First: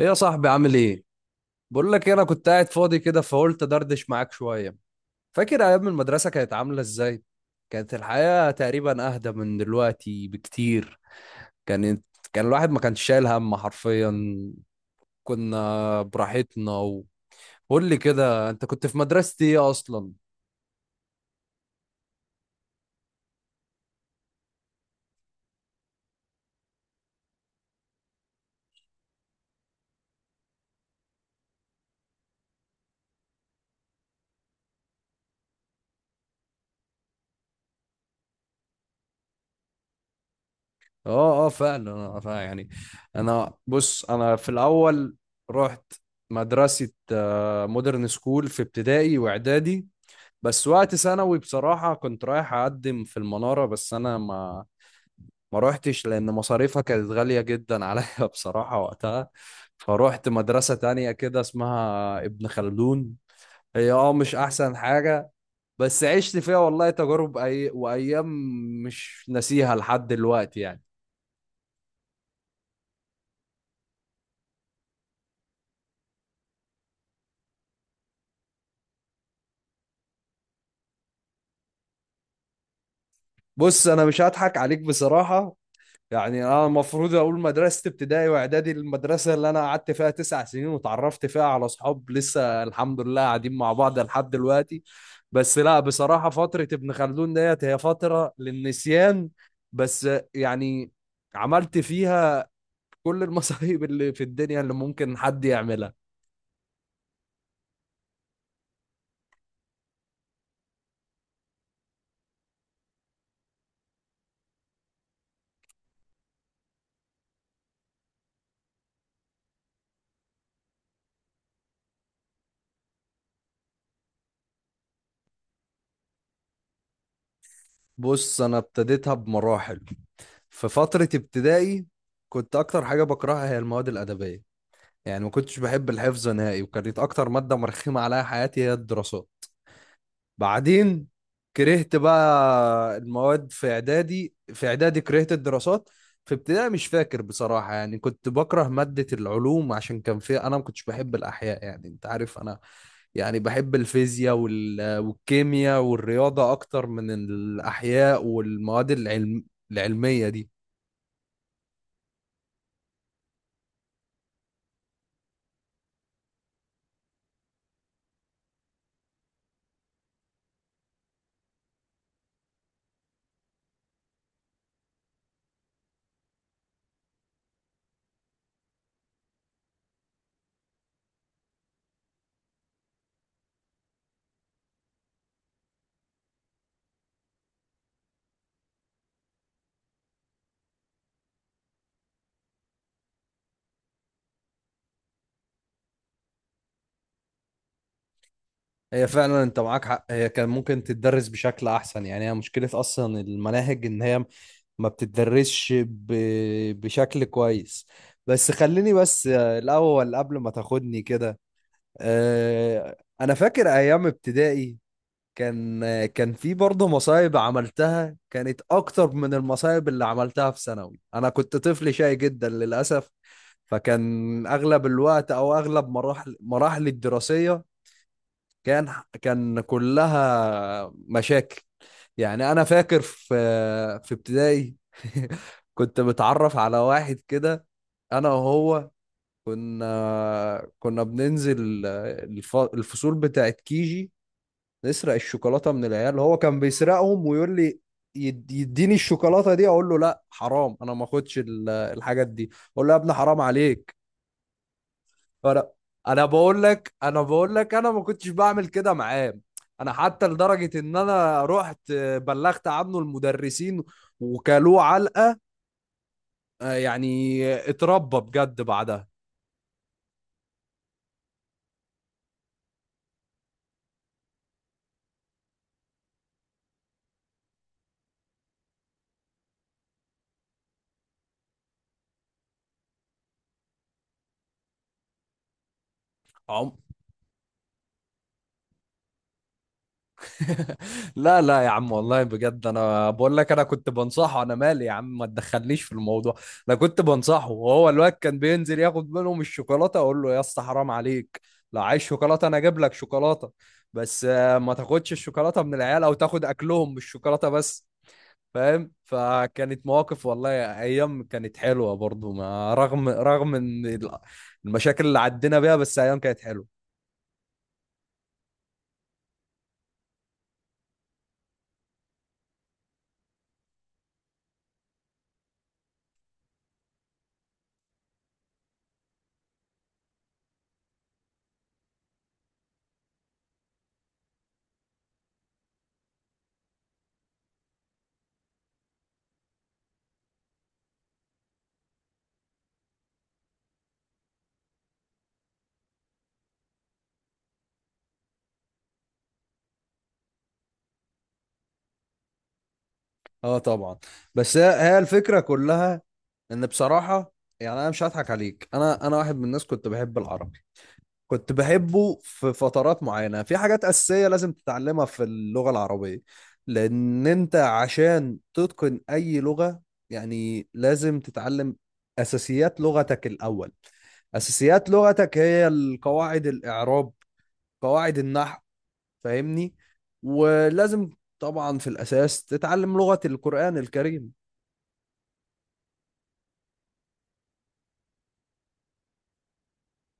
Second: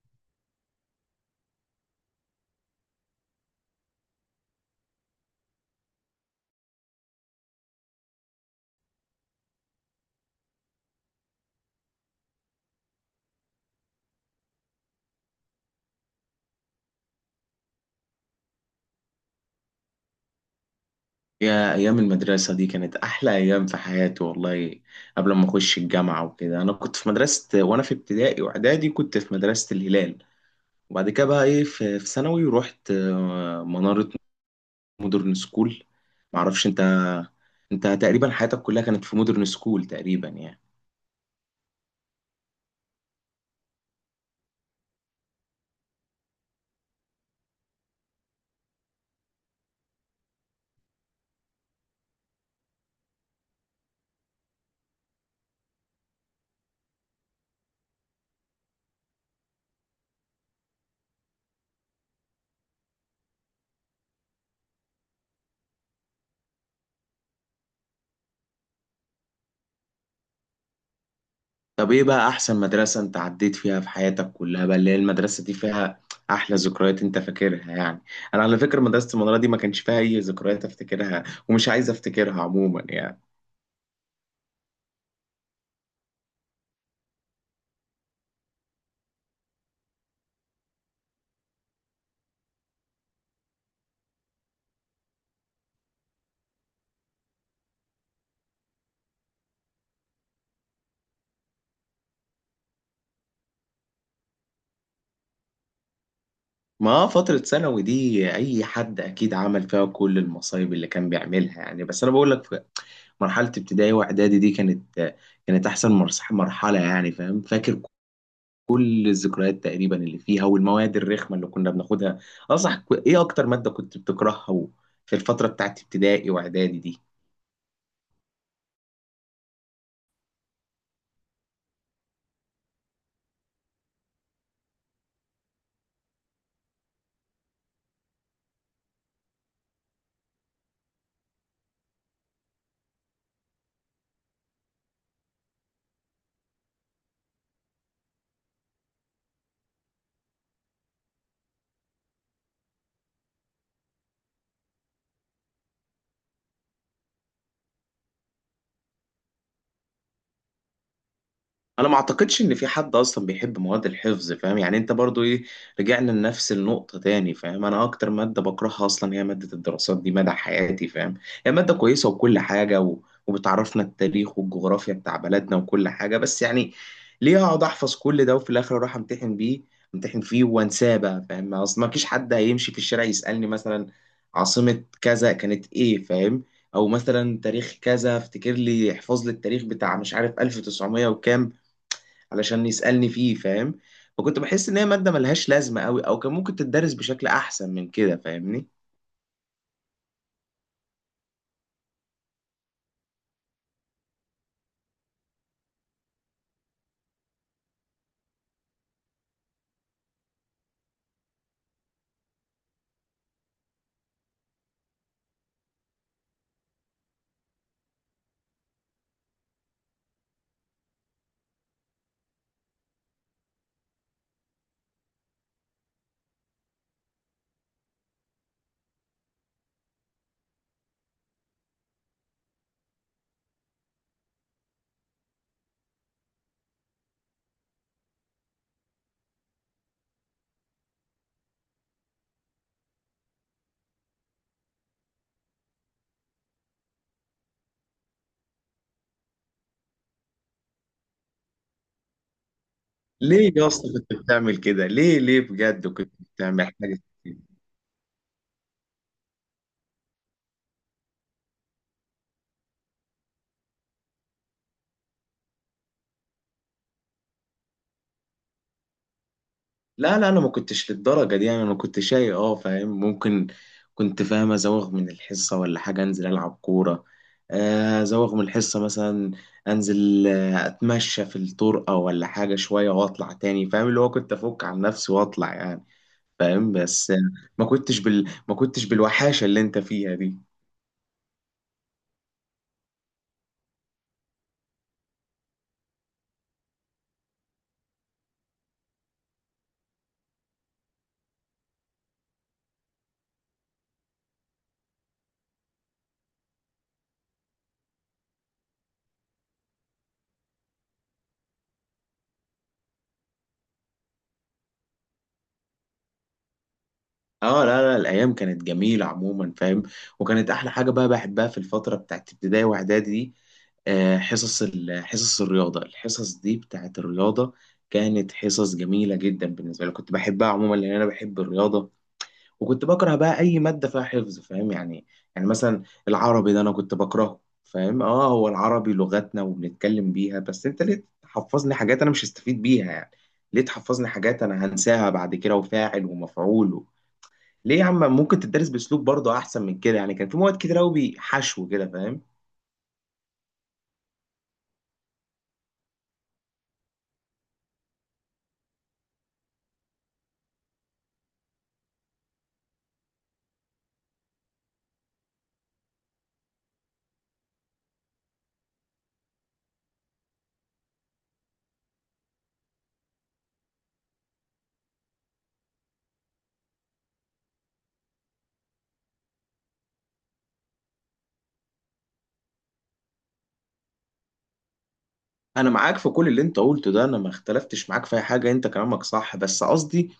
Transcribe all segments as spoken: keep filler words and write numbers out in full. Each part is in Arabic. ايه يا صاحبي، عامل ايه؟ بقول لك إيه، انا كنت قاعد فاضي كده فقلت دردش معاك شويه. فاكر ايام المدرسه كانت عامله ازاي؟ كانت الحياه تقريبا اهدى من دلوقتي بكتير. كانت كان الواحد ما كانش شايل هم حرفيا، كنا براحتنا و... قول لي كده، انت كنت في مدرسة ايه اصلا؟ يا أيام المدرسة دي كانت أحلى أيام في حياتي والله. قبل ما أخش الجامعة وكده، أنا كنت في مدرسة، وأنا في ابتدائي وإعدادي كنت في مدرسة الهلال. وبعد كده بقى إيه، في في ثانوي رحت آه، منارة مودرن سكول. معرفش أنت أنت تقريبا حياتك كلها كانت في مودرن سكول تقريبا يعني. اه، اه، فعلا، أنا- فعلا يعني. انا بص انا في الاول رحت مدرسة آه، مودرن سكول في ابتدائي واعدادي، بس وقت ثانوي بصراحة كنت رايح أقدم في المنارة، بس أنا ما ما روحتش لأن مصاريفها كانت غالية جدا عليا بصراحة وقتها. فروحت مدرسة تانية كده اسمها ابن خلدون. هي اه مش أحسن حاجة، بس عشت فيها والله تجارب أي... وأيام مش ناسيها لحد دلوقتي يعني. طب إيه بقى أحسن مدرسة أنت عديت فيها في حياتك كلها بقى، اللي هي المدرسة دي فيها أحلى ذكريات أنت فاكرها يعني؟ أنا على فكرة مدرسة المنارة دي ما كانش فيها أي ذكريات أفتكرها، ومش عايز أفتكرها عموما يعني. بص، أنا مش هضحك عليك بصراحة، يعني انا المفروض اقول مدرسه ابتدائي واعدادي، المدرسه اللي انا قعدت فيها تسع سنين وتعرفت فيها على اصحاب لسه الحمد لله قاعدين مع بعض لحد دلوقتي. بس لا، بصراحه فتره ابن خلدون ديت هي فتره للنسيان، بس يعني عملت فيها كل المصايب اللي في الدنيا اللي ممكن حد يعملها. ما فترة ثانوي دي أي حد أكيد عمل فيها كل المصايب اللي كان بيعملها يعني، بس أنا بقول لك في مرحلة ابتدائي وإعدادي دي، كانت كانت أحسن مرس- مرحلة يعني، فاهم؟ فاكر كل الذكريات تقريبا اللي فيها والمواد الرخمة اللي كنا بناخدها. أصح إيه أكتر مادة كنت بتكرهها في الفترة بتاعت ابتدائي وإعدادي دي؟ بص انا ابتديتها بمراحل. في فتره ابتدائي، كنت اكتر حاجه بكرهها هي المواد الادبيه، يعني ما كنتش بحب الحفظ نهائي، وكانت اكتر ماده مرخمه عليا حياتي هي الدراسات. بعدين كرهت بقى المواد في اعدادي، في اعدادي كرهت الدراسات. في ابتدائي مش فاكر بصراحه، يعني كنت بكره ماده العلوم عشان كان فيها، انا ما كنتش بحب الاحياء، يعني انت عارف انا يعني بحب الفيزياء وال- والكيمياء والرياضه اكتر من الاحياء والمواد العلم العلميه دي. انا ما اعتقدش ان في حد اصلا بيحب مواد الحفظ، فاهم يعني؟ انت برضو ايه، رجعنا لنفس النقطة تاني، فاهم؟ انا اكتر مادة بكرهها اصلا هي مادة الدراسات دي مدى حياتي، فاهم؟ هي مادة كويسة وكل حاجة و... وبتعرفنا التاريخ والجغرافيا بتاع بلدنا وكل حاجة، بس يعني ليه اقعد احفظ كل ده وفي الاخر اروح امتحن بيه امتحن فيه وانساه بقى، فاهم؟ اصل ما فيش حد هيمشي في الشارع يسألني مثلا عاصمة كذا كانت ايه، فاهم؟ او مثلا تاريخ كذا افتكر لي احفظ لي التاريخ بتاع مش عارف ألف وتسعمية وكام علشان يسألني فيه، فاهم؟ فكنت بحس ان هي مادة ملهاش لازمة قوي، او كان ممكن تدرس بشكل احسن من كده فاهمني. هي فعلا انت معاك حق، هي كان ممكن تتدرس بشكل احسن، يعني هي مشكلة اصلا المناهج ان هي ما بتتدرسش ب... بشكل كويس. بس خليني بس آه، الاول قبل ما تاخدني كده. آه، انا فاكر ايام ابتدائي، كان آه، كان في برضه مصايب عملتها، كانت اكتر من المصايب اللي عملتها في ثانوي. انا كنت طفل شقي جدا للاسف. فكان اغلب الوقت او اغلب مراحل مراحلي الدراسية كان كان كلها مشاكل. يعني انا فاكر في في ابتدائي كنت متعرف على واحد كده، انا وهو كنا كنا بننزل الف- الفصول بتاعت كيجي، نسرق الشوكولاتة من العيال. هو كان بيسرقهم ويقول لي يد- يديني الشوكولاتة دي. اقول له لا حرام، انا ما اخدش ال- الحاجات دي، اقول له يا ابني حرام ليه يا اسطى عليك. كنت بتعمل كده؟ ليه ليه فانا بجد كنت انا بقول بتعمل لك حاجة انا كده؟ بقول لك انا ما كنتش بعمل كده معاه. انا حتى لدرجه ان انا رحت بلغت عنه المدرسين وكلوه علقه، آه، يعني اتربى بجد بعدها. لا لا، انا ما كنتش للدرجة دي يعني. انا كنت شاي اه، فاهم؟ ممكن كنت، فاهم، ازوغ من الحصة ولا حاجة، انزل العب كورة. آه، ازوغ من الحصة مثلا، انزل آه، اتمشى في الطرقة ولا حاجة شوية واطلع تاني، فاهم اللي هو كنت افك عن نفسي واطلع يعني، فاهم؟ عم- بس ما كنتش بال... ما كنتش بالوحاشه اللي انت فيها دي. لا لا يا عم والله بجد، انا بقول لك انا كنت بنصحه، انا مالي يا عم؟ ما تدخلنيش في الموضوع. انا كنت بنصحه، وهو الواد كان بينزل ياخد منهم الشوكولاته، اقول له يا اسطى حرام عليك، لو عايز شوكولاته انا اجيب لك شوكولاته، بس آه، ما تاخدش الشوكولاته من العيال او تاخد اكلهم بالشوكولاته بس، فاهم؟ فكانت مواقف والله، ايام كانت حلوه برضو، ما رغم رغم ان ال- المشاكل اللي عدينا بيها، بس ايام كانت حلوه. اه لا لا، الايام كانت جميله عموما، فاهم؟ وكانت احلى حاجه بقى بحبها في الفتره بتاعت ابتدائي واعدادي دي آه، حصص ال- حصص الرياضه، الحصص دي بتاعت الرياضه كانت حصص جميله جدا بالنسبه لي، كنت بحبها عموما لان انا بحب الرياضه. وكنت بكره بقى اي ماده فيها حفظ، فاهم يعني يعني مثلا العربي ده انا كنت بكرهه، فاهم؟ اه هو العربي لغتنا وبنتكلم بيها، بس انت ليه تحفظني حاجات انا مش هستفيد بيها يعني؟ ليه تحفظني حاجات انا هنساها بعد كده، وفاعل ومفعول و... ليه يا عم؟ ممكن تدرس باسلوب برضه احسن من كده يعني، كان في مواد كتير قوي حشو كده، فاهم. اه طبعا. بس هي هي الفكره كلها ان بصراحه، يعني انا مش هضحك عليك، انا انا واحد من الناس كنت بحب العربي، كنت بحبه في فترات معينه. في حاجات اساسيه لازم تتعلمها في اللغه العربيه، لان انت عشان تتقن اي لغه يعني لازم تتعلم اساسيات لغتك الاول. اساسيات لغتك هي القواعد، الاعراب، قواعد النحو، فاهمني؟ ولازم طبعا في الاساس تتعلم لغة القرآن الكريم. انا معاك في كل اللي انت قلته ده، انا ما اختلفتش معاك في اي حاجه، انت كلامك صح، بس قصدي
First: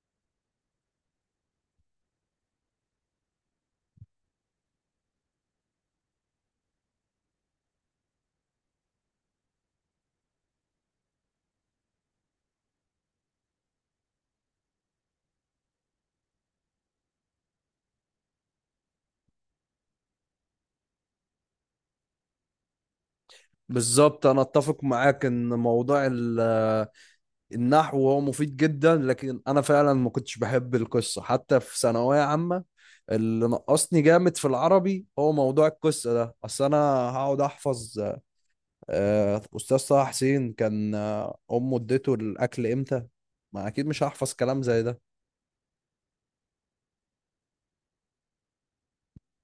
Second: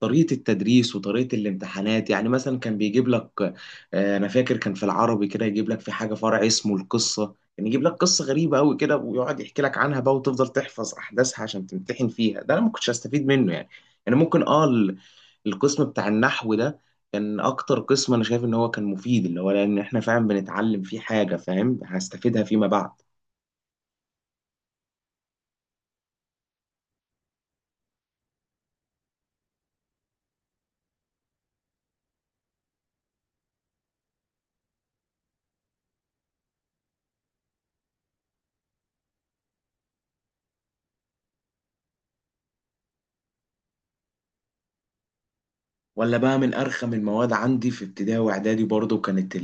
طريقة التدريس وطريقة الامتحانات. يعني مثلا كان بيجيب لك آه، أنا فاكر كان في العربي كده يجيب لك في حاجة فرع اسمه القصة، يعني يجيب لك قصة غريبة أوي كده ويقعد يحكي لك عنها بقى وتفضل تحفظ أحداثها عشان تمتحن فيها، ده أنا ما كنتش هستفيد منه يعني يعني ممكن أه ال- القسم بتاع النحو ده كان أكتر قسم أنا شايف إن هو كان مفيد، اللي هو لأن إحنا فعلا بنتعلم فيه حاجة، فاهم، هستفيدها فيما بعد. بالظبط، انا اتفق معاك ان موضوع ال- النحو هو مفيد جدا، لكن انا فعلا ما كنتش بحب القصه حتى في ثانويه عامه. اللي نقصني جامد في العربي هو موضوع القصه ده. اصل انا هقعد احفظ آه، استاذ طه حسين كان آه، امه اديته الاكل امتى؟ ما اكيد مش هحفظ كلام زي ده. ولا بقى من أرخم المواد عندي في ابتدائي وإعدادي برضو، كانت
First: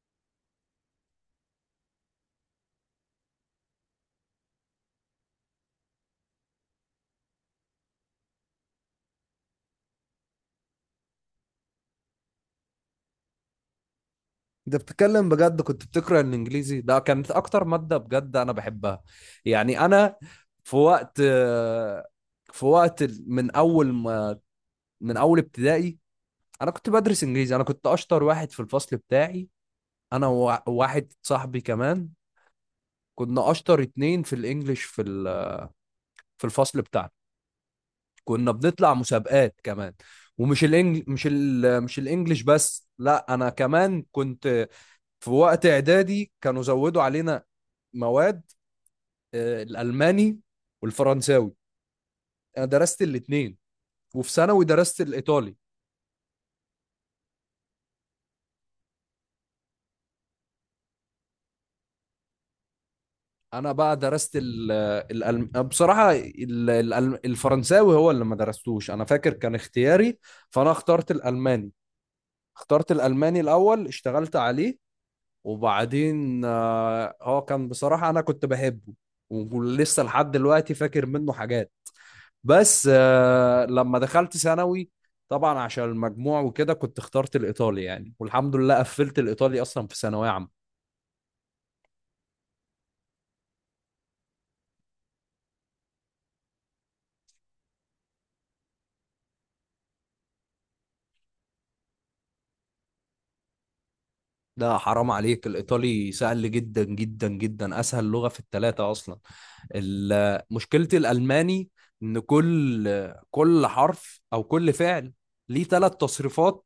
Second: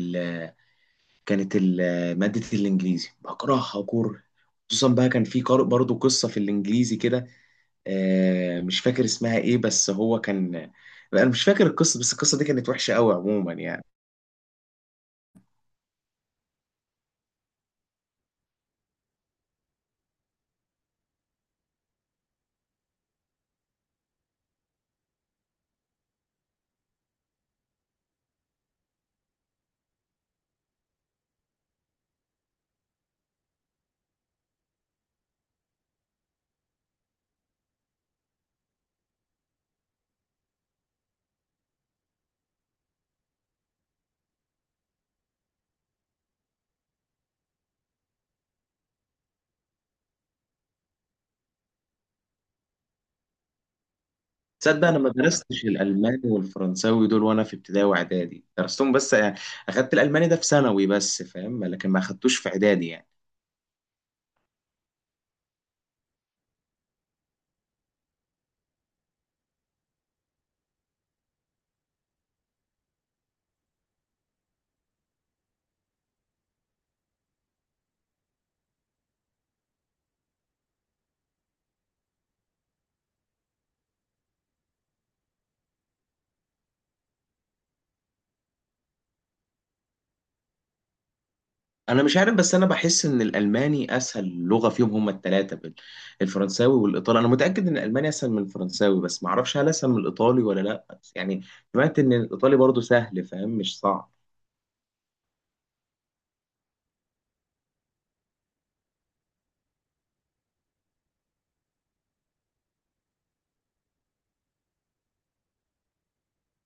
كانت ال- مادة الإنجليزي، بكرهها كره. خصوصا بقى كان في قار- برضه قصة في الإنجليزي كده، آه، مش فاكر اسمها إيه، بس هو كان، أنا مش فاكر القصة، بس القصة دي كانت وحشة قوي عموما يعني. انت بتتكلم بجد؟ كنت بتقرا الانجليزي ده كانت اكتر ماده بجد انا بحبها، يعني انا في وقت آه، في وقت ال- من اول ما من اول ابتدائي انا كنت بدرس انجليزي، انا كنت اشطر واحد في الفصل بتاعي، انا ووا- وواحد صاحبي كمان، كنا اشطر اتنين في الانجليش في ال- في الفصل بتاعنا، كنا بنطلع مسابقات كمان. ومش الانجل مش ال مش الانجليش بس، لا انا كمان كنت في وقت اعدادي كانوا زودوا علينا مواد آه، الالماني والفرنساوي، انا درست الاتنين، وفي ثانوي تصدق أنا درست ما الايطالي. درستش الألماني والفرنساوي دول وأنا في ابتدائي وإعدادي، درستهم بس آه، أخدت الألماني ده في ثانوي بس، فاهم، لكن ما أخدتوش في إعدادي يعني. انا بقى درست ال الألم... بصراحه ال... الألم... الفرنساوي هو اللي ما درستوش، انا فاكر كان اختياري، فانا اخترت الالماني اخترت الالماني الاول، اشتغلت عليه، وبعدين آه، هو كان بصراحه انا كنت بحبه، ولسه لحد دلوقتي فاكر منه حاجات، بس آه، لما دخلت ثانوي طبعا عشان المجموع وكده كنت اخترت الايطالي يعني، والحمد لله قفلت الايطالي اصلا في ثانويه عامه. انا مش عارف، بس انا بحس ان الالماني اسهل لغه فيهم هما الثلاثه، الفرنساوي والايطالي. انا متاكد ان الالماني اسهل من الفرنساوي، بس ما اعرفش هل اسهل من الايطالي ولا لا، بس يعني سمعت ان الايطالي برضو سهل، فاهم، مش صعب. لا حرام عليك، الإيطالي سهل جدا جدا جدا، أسهل لغة في الثلاثة أصلا. ال- مشكلة الألماني إن كل كل حرف أو كل فعل ليه ثلاث تصريفات،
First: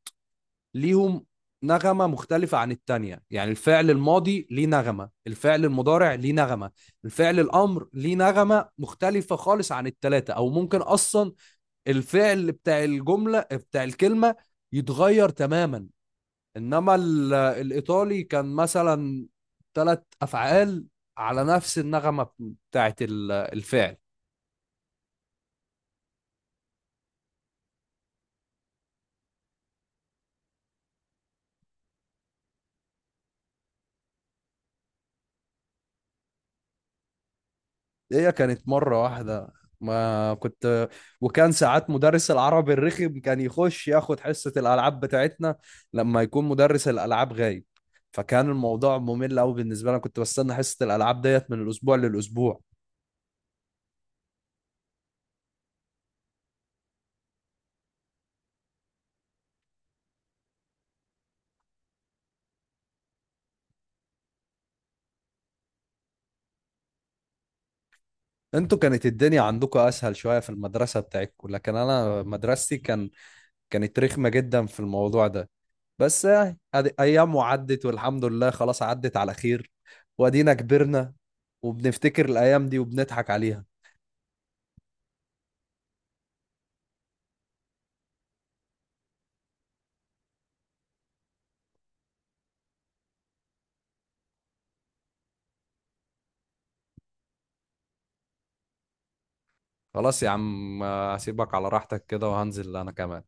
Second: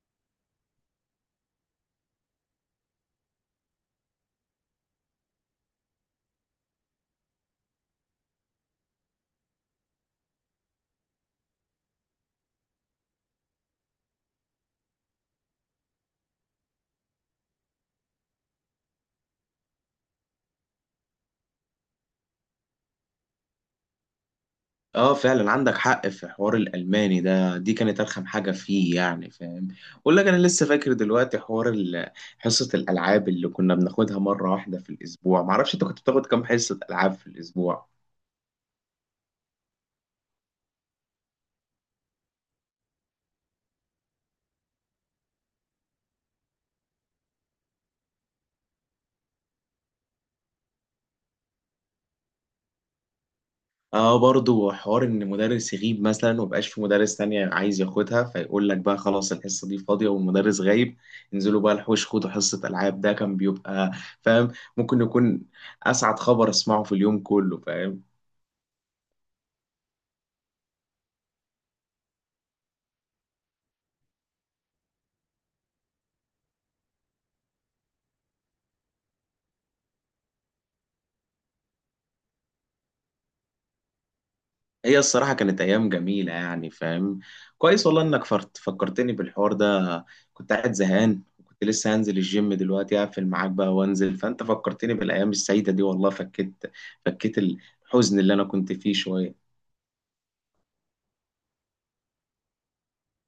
ليهم نغمة مختلفة عن التانية، يعني الفعل الماضي ليه نغمة، الفعل المضارع ليه نغمة، الفعل الأمر ليه نغمة مختلفة خالص عن التلاتة، أو ممكن أصلا الفعل بتاع الجملة بتاع الكلمة يتغير تماما. انما ال- الايطالي كان مثلا ثلاث افعال على نفس النغمه بتاعت ال- الفعل. اه فعلا عندك حق، في حوار الالماني ده دي كانت ارخم حاجه فيه يعني، فاهم؟ اقول لك انا لسه فاكر دلوقتي حوار ال- حصه الالعاب اللي كنا بناخدها مره واحده في الاسبوع. ما اعرفش انت كنت بتاخد كام حصه العاب في الاسبوع؟ هي كانت مره واحده، ما كنت وكان ساعات مدرس العربي الرخم كان يخش ياخد حصه الالعاب بتاعتنا لما يكون مدرس الالعاب غايب، فكان الموضوع ممل قوي بالنسبه لي، كنت بستنى حصه الالعاب ديت من الاسبوع للاسبوع. اه برضو حوار ان مدرس يغيب مثلا ومبقاش في مدرس تانية عايز ياخدها، فيقول لك بقى خلاص الحصة دي فاضية والمدرس غايب، انزلوا بقى الحوش خدوا حصة ألعاب. ده كان بيبقى، فاهم، ممكن يكون أسعد خبر أسمعه في اليوم كله، فاهم. انتوا كانت الدنيا عندكم اسهل شويه في المدرسه بتاعتكم، لكن انا مدرستي كان كانت رخمه جدا في الموضوع ده. بس يعني أدي- ايام وعدت والحمد لله، خلاص عدت على خير، وادينا كبرنا وبنفتكر الايام دي وبنضحك عليها. هي الصراحة كانت أيام جميلة يعني، فاهم؟ كويس والله إنك فرت- فكرتني بالحوار ده. كنت قاعد زهقان وكنت لسه هنزل الجيم دلوقتي، هقفل معاك بقى وانزل، فأنت فكرتني بالأيام السعيدة دي والله، فكيت فكيت الحزن اللي أنا كنت فيه شوية. خلاص يا عم، آه، هسيبك على راحتك كده وهنزل انا كمان.